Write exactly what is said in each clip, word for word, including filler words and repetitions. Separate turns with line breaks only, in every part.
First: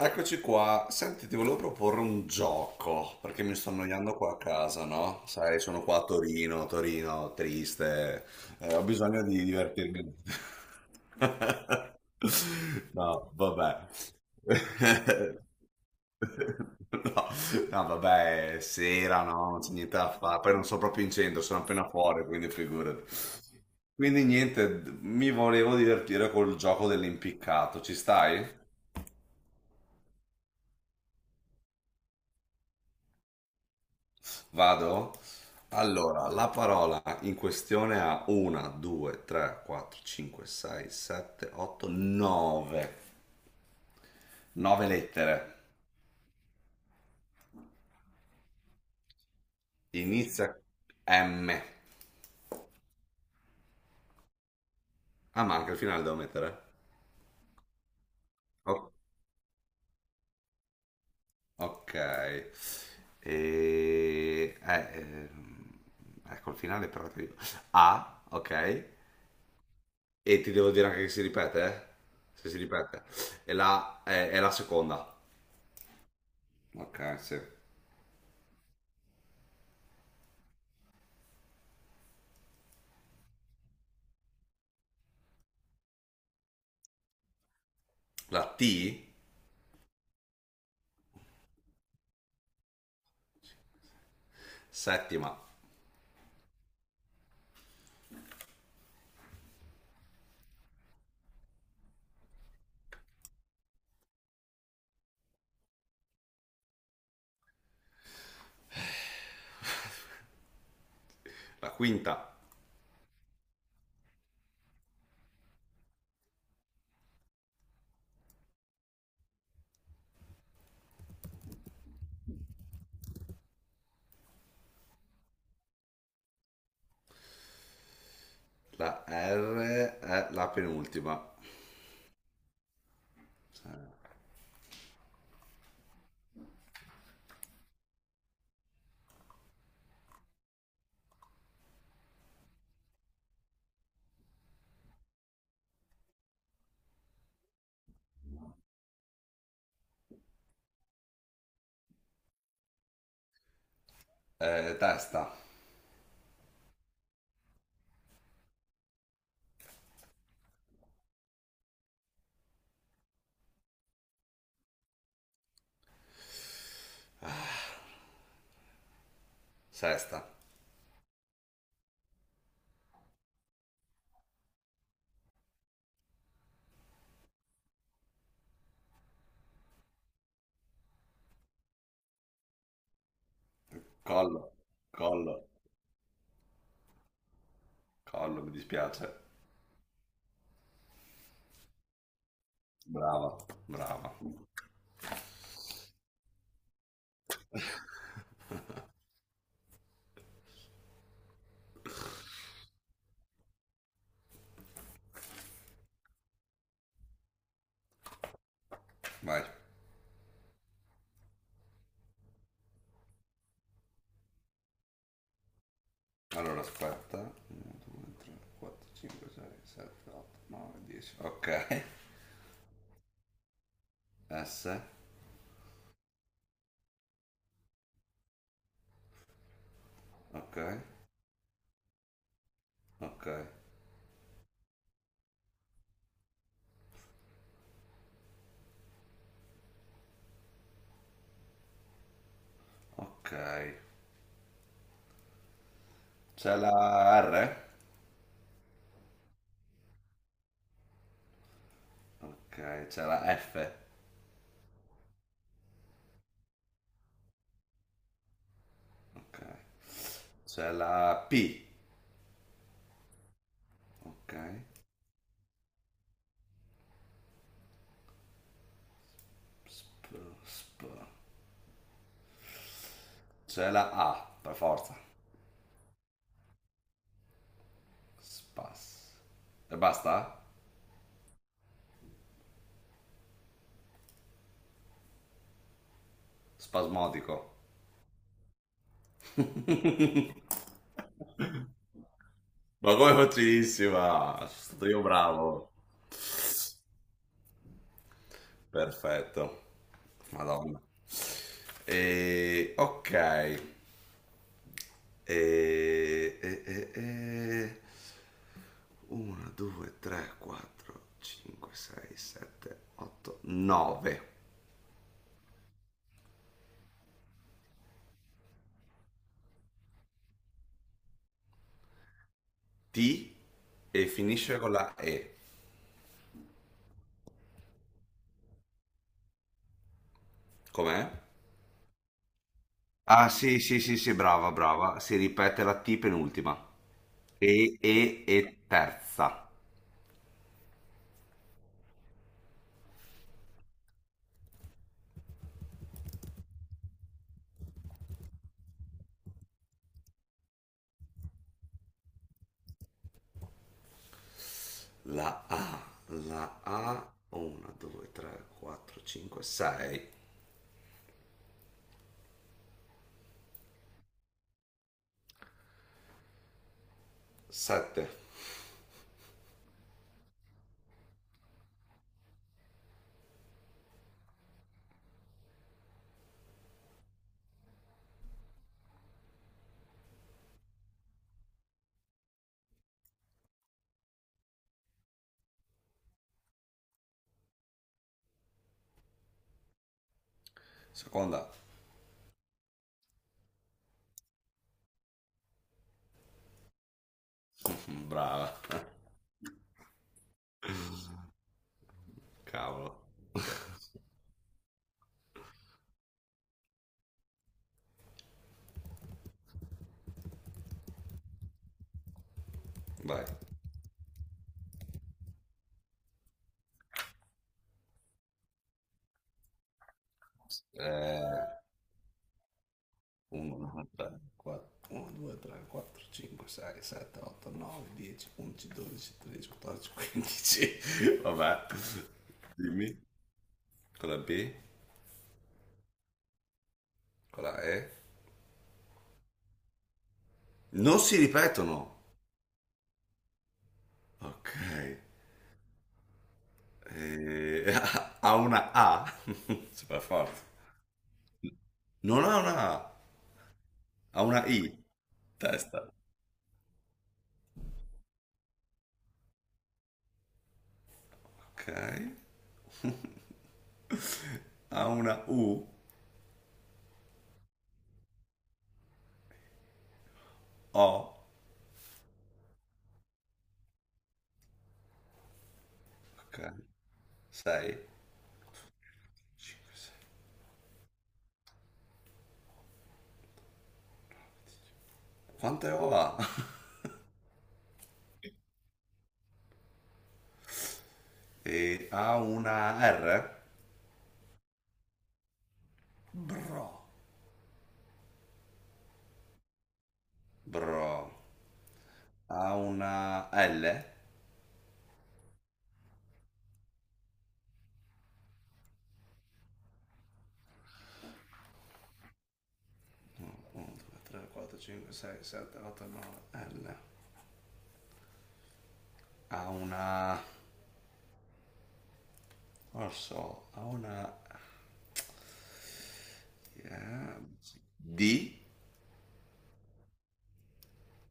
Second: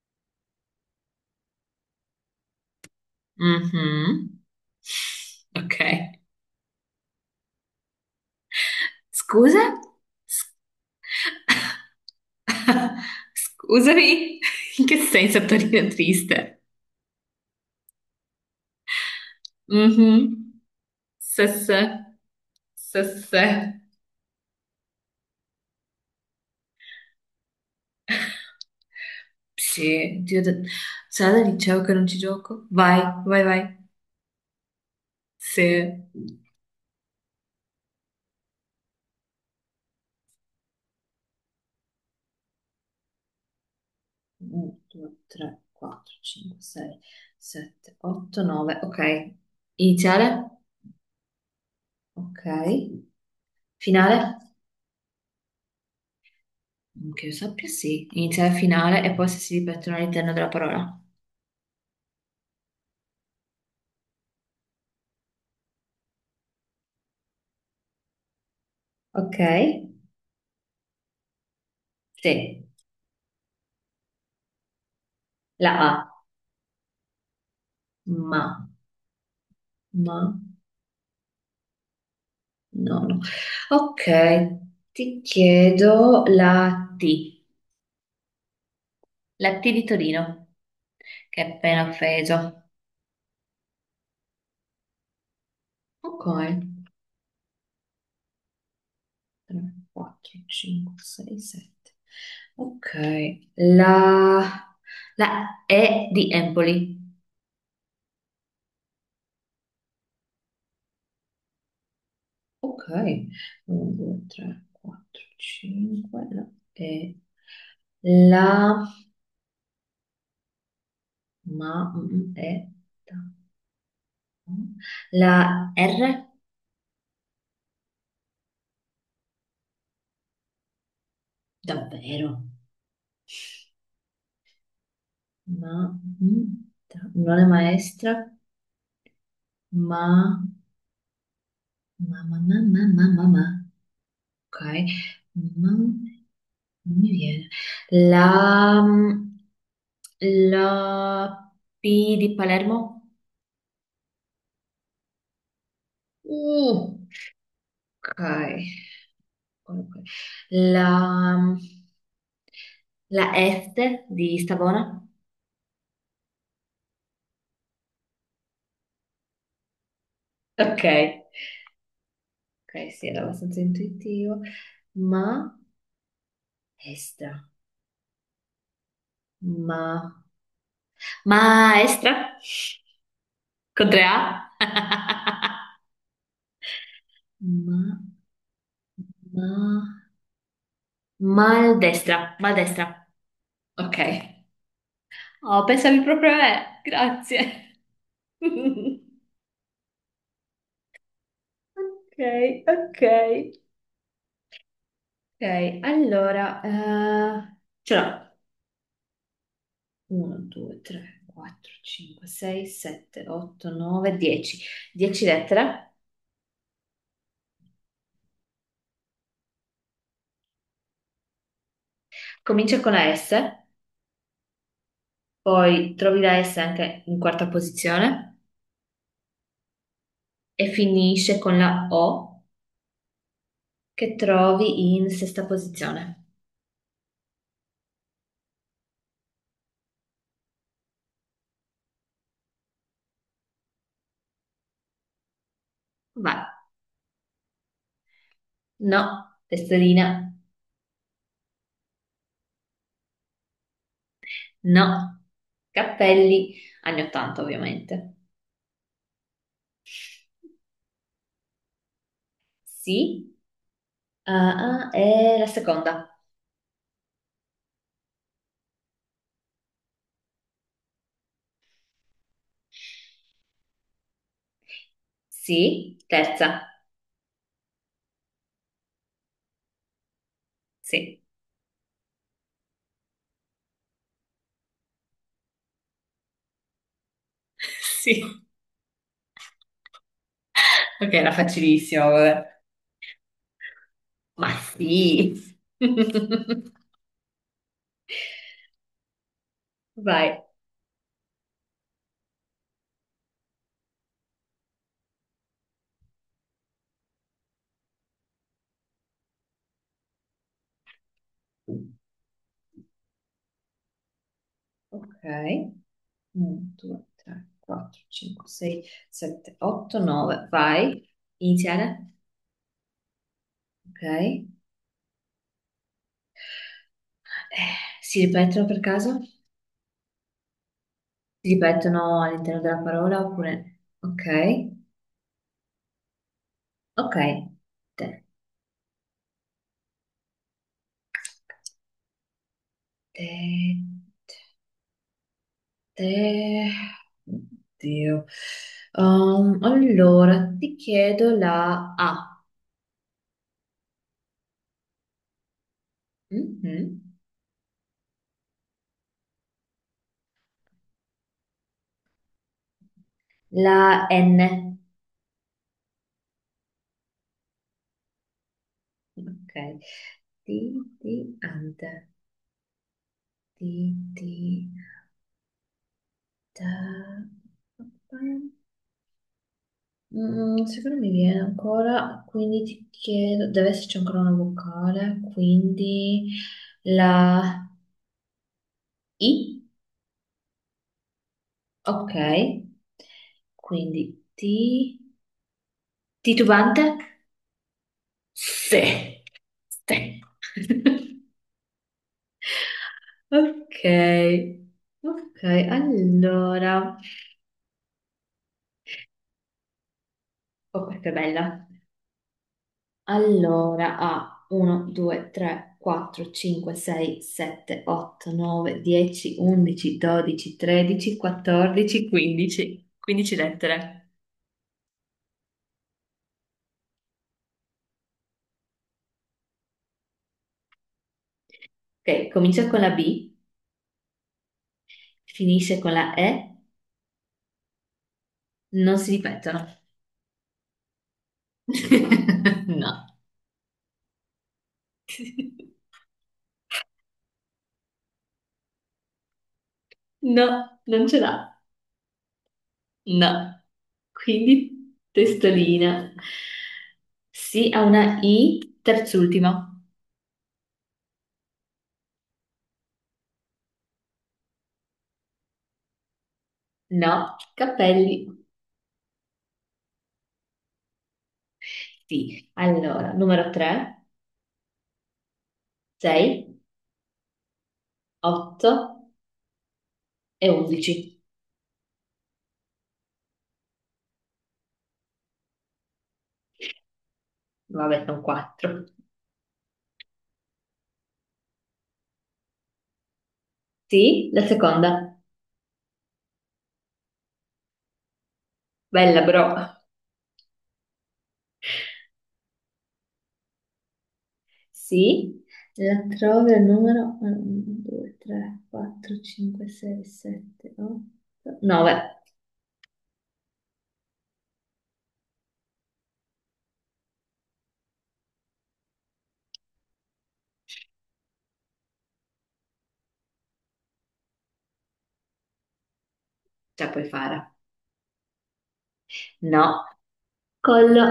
Eccoci qua, senti, ti volevo proporre un gioco, perché mi sto annoiando qua a
Mhm.
casa, no? Sai,
Ok.
sono qua a Torino, Torino triste, eh, ho bisogno di
Scusa?
divertirmi. No, vabbè.
Scusami? In che senso Torino è triste?
No, no, vabbè, è sera, no, non c'è niente da fare, poi
Mhm.
non sono proprio in centro, sono appena
Sesse.
fuori, quindi figurati.
Sesse.
Quindi niente, d- mi volevo divertire col gioco dell'impiccato, ci stai?
Sì, Dio, da... sarà da liceo che non ci gioco? Vai, vai, vai.
Vado?
Se
Allora, la parola in questione ha uno, due, tre, quattro, cinque, sei, sette, otto, nove.
uno,
nove
due,
lettere.
tre, quattro, cinque, sei, sette, otto, nove. Ok.
Inizia
Iniziale?
M.
Ok. Finale?
Ah, ma anche il finale devo mettere?
Che io sappia, sì. Iniziale,
O-
finale e poi se si ripetono all'interno della parola.
ok. E... eh, ehm, ecco, il finale però ti dico. A, ok.
Ok,
E ti devo dire anche che si ripete, eh? Se si
sì.
ripete. E la, è, è la seconda.
La A,
Ok, sì.
ma, ma, no, no. Ok, ti chiedo la T,
La T.
la T di Torino, che è appena offeso.
Settima.
Ok, tre, quattro, cinque, sei, sette. Ok, la, la E di Empoli.
La quinta.
Ok, uno, due, tre, quattro, cinque, la E, la, ma, mm, mm, E, ta, mm. la R.
La R è la penultima.
Davvero? Ma mm, tra- non è maestra, ma ma ma ma ma ma, ma, ma. Ok, ma non mi viene. La mm, la P di Palermo?
Eh, testa.
Uh, ok. Ok. La mm, la S di Savona?
Sesta.
Ok, ok, sì, era abbastanza intuitivo. Ma estra, ma maestra? Con tre A?
Collo. Collo.
Ma,
Collo, mi dispiace.
ma, maldestra, maldestra.
Brava.
Ok.
Brava.
Oh, pensavi proprio a me. Grazie. Ok, ok. Ok, allora, eh, ce l'ho.
Vai.
uno, due, tre, quattro, cinque, sei, sette, otto, nove, dieci. dieci lettere.
Allora, aspetta. uno, due, tre, quattro, cinque, sei, sette, otto, nove, dieci. Ok.
Comincia con la S,
S.
poi trovi la S anche in quarta posizione
Ok.
e finisce con la O
Ok.
che trovi in sesta posizione.
Ok.
Vai.
C'è la R?
No, testolina,
Ok. C'è la F?
no, cappelli, anni ottanta ovviamente.
Ok. C'è la P.
Sì,
Ok.
ah, ah, e la seconda.
Sp, sp. C'è la A, per forza.
Sì, terza.
Spas. E basta?
Sì,
Spasmodico.
sì. Ok, era facilissimo, vabbè.
Ma come facilissima! Sono
Ma
stato io
sì.
bravo. Perfetto.
Vai.
Madonna. E ok. E, e, e, e uno, due, tre, quattro, cinque, sei, sette, otto, nove.
Ok. uno, due, tre, quattro, cinque, sei, sette, otto, nove. Vai. Iniziare.
T
Ok.
e
Eh,
finisce con la E.
si ripetono per caso?
Com'è?
Si ripetono all'interno della parola
Ah, sì,
oppure?
sì, sì, sì, brava,
Ok,
brava. Si ripete la T penultima.
ok.
E,
Te,
E, e terza.
te, te. Oddio. Um, allora, ti chiedo la A.
La A, la
Mhm.
A, uno, due, tre, quattro, cinque, sei,
La N.
sette.
Ok. Ti, ti, ante. Ti, ti, ta. Mm, secondo me viene ancora, quindi ti chiedo, deve esserci ancora una vocale, quindi la, I,
Seconda.
ok. Quindi ti... Titubante?
Brava.
Sì, sì.
Cavolo.
Ok, ok, allora. Oh, questa è bella.
Vai.
Allora, a uno, due, tre, quattro, cinque, sei, sette, otto, nove, dieci, undici, dodici, tredici,
Eh,
quattordici, quindici. quindici
1, 2,
lettere.
3, 4, uno, due, tre, quattro, cinque, sei, sette, otto, nove, dieci, undici, dodici, tredici, quattordici, quindici. Vabbè,
Ok, comincia con la
dimmi
B,
con la B,
finisce con la E,
con la E.
non si ripetono.
Non si ripetono.
No.
Ok. Eh, ha una A. Super forte.
No, non ce l'ha.
Non ha una A,
No.
ha una I.
Quindi
Testa.
testolina. Sì, ha una I, terz'ultima.
Ok. Ha una U.
No, capelli.
O.
Sì. Allora, numero tre, sei,
Ok. sei.
otto
cinque, sei.
e undici.
Quante O ha?
Vabbè, sono quattro.
E ha una R?
Sì, la seconda.
Bro.
Bella, bro.
Bro. Ha una L?
Sì. La trovi al numero uno, due, tre, quattro, cinque, sei, sette, otto, nove.
uno, due, tre, quattro, cinque, sei, sette, otto, nove, L. Ha una non lo so, ha una
Ce la puoi
yeah,
fare.
D?
No. Collo.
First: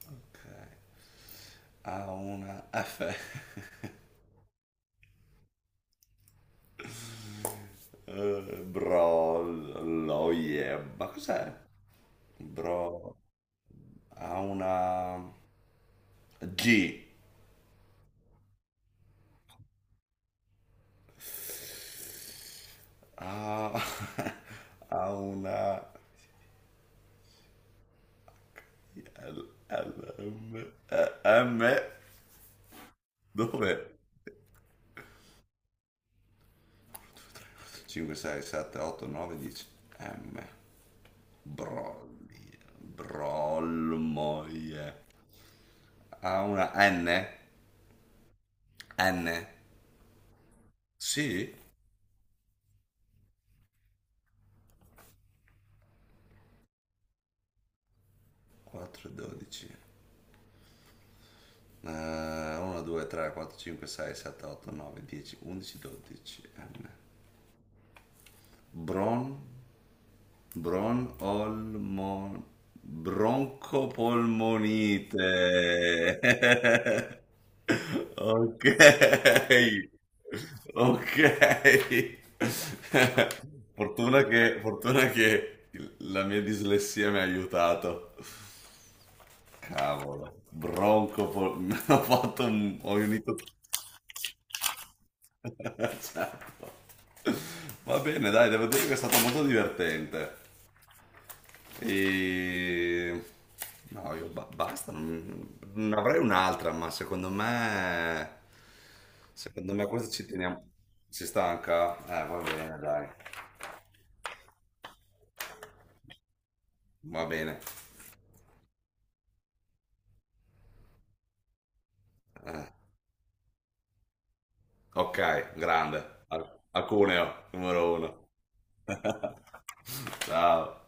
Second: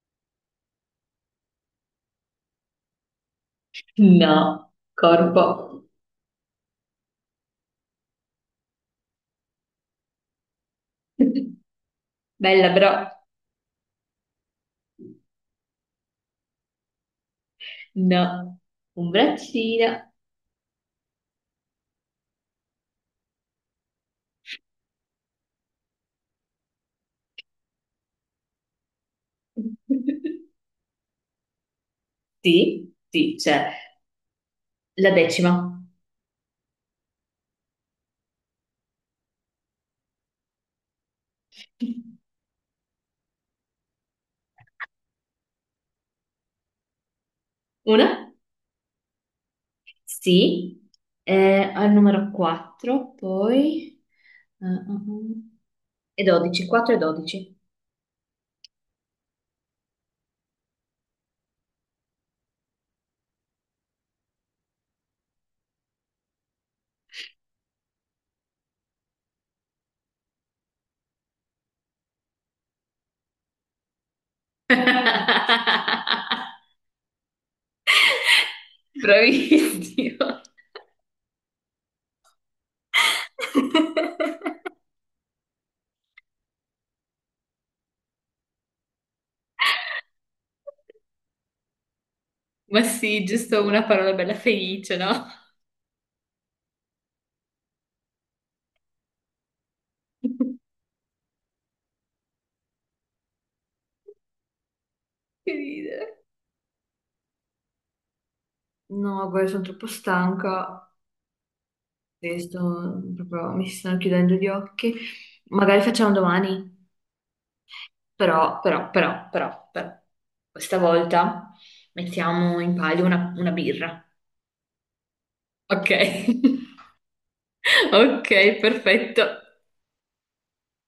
Ok. Ha una F?
No, corpo.
Eh, Bro, lo yeah. Ma cos'è?
Bella però.
Bro. Ha una G?
No, un braccino.
Ha ha una L, L, M, E, M.
Sì, sì, c'è
Dove?
la decima.
cinque, sei, sette, otto, nove, dieci. M. Brolli. Brollmoie. Ha una N?
Una?
N.
Sì.
Sì.
Eh, al numero quattro, poi, eh, eh, eh, E dodici, quattro e dodici.
quattro, dodici. uno, due, tre, quattro, cinque, sei, sette, otto, nove, dieci, undici, dodici. M. Bron. Bron- olmo- broncopolmonite. Ok.
Bravissimo.
Ok. Fortuna che, fortuna che il- la mia dislessia mi ha aiutato. Cavolo. Broncopol. Ho fatto un,
Ma
ho
sì,
unito.
giusto una parola bella felice, no?
Certo. Va bene, dai, devo dire che è stato molto divertente. E... No, io ba- basta, non
Che
non avrei
ridere.
un'altra, ma secondo me.
No, guarda, sono
Secondo me
troppo
questa ci teniamo.
stanca
Si stanca? Eh,
e
va bene,
sto
dai.
proprio, mi si stanno chiudendo gli occhi. Magari facciamo domani,
Va bene.
però, però, però, però, però. Questa volta mettiamo
Eh,
in palio una, una birra.
Ok,
Ok,
grande. Al- Acuneo, numero uno.
ok, perfetto.
Ciao.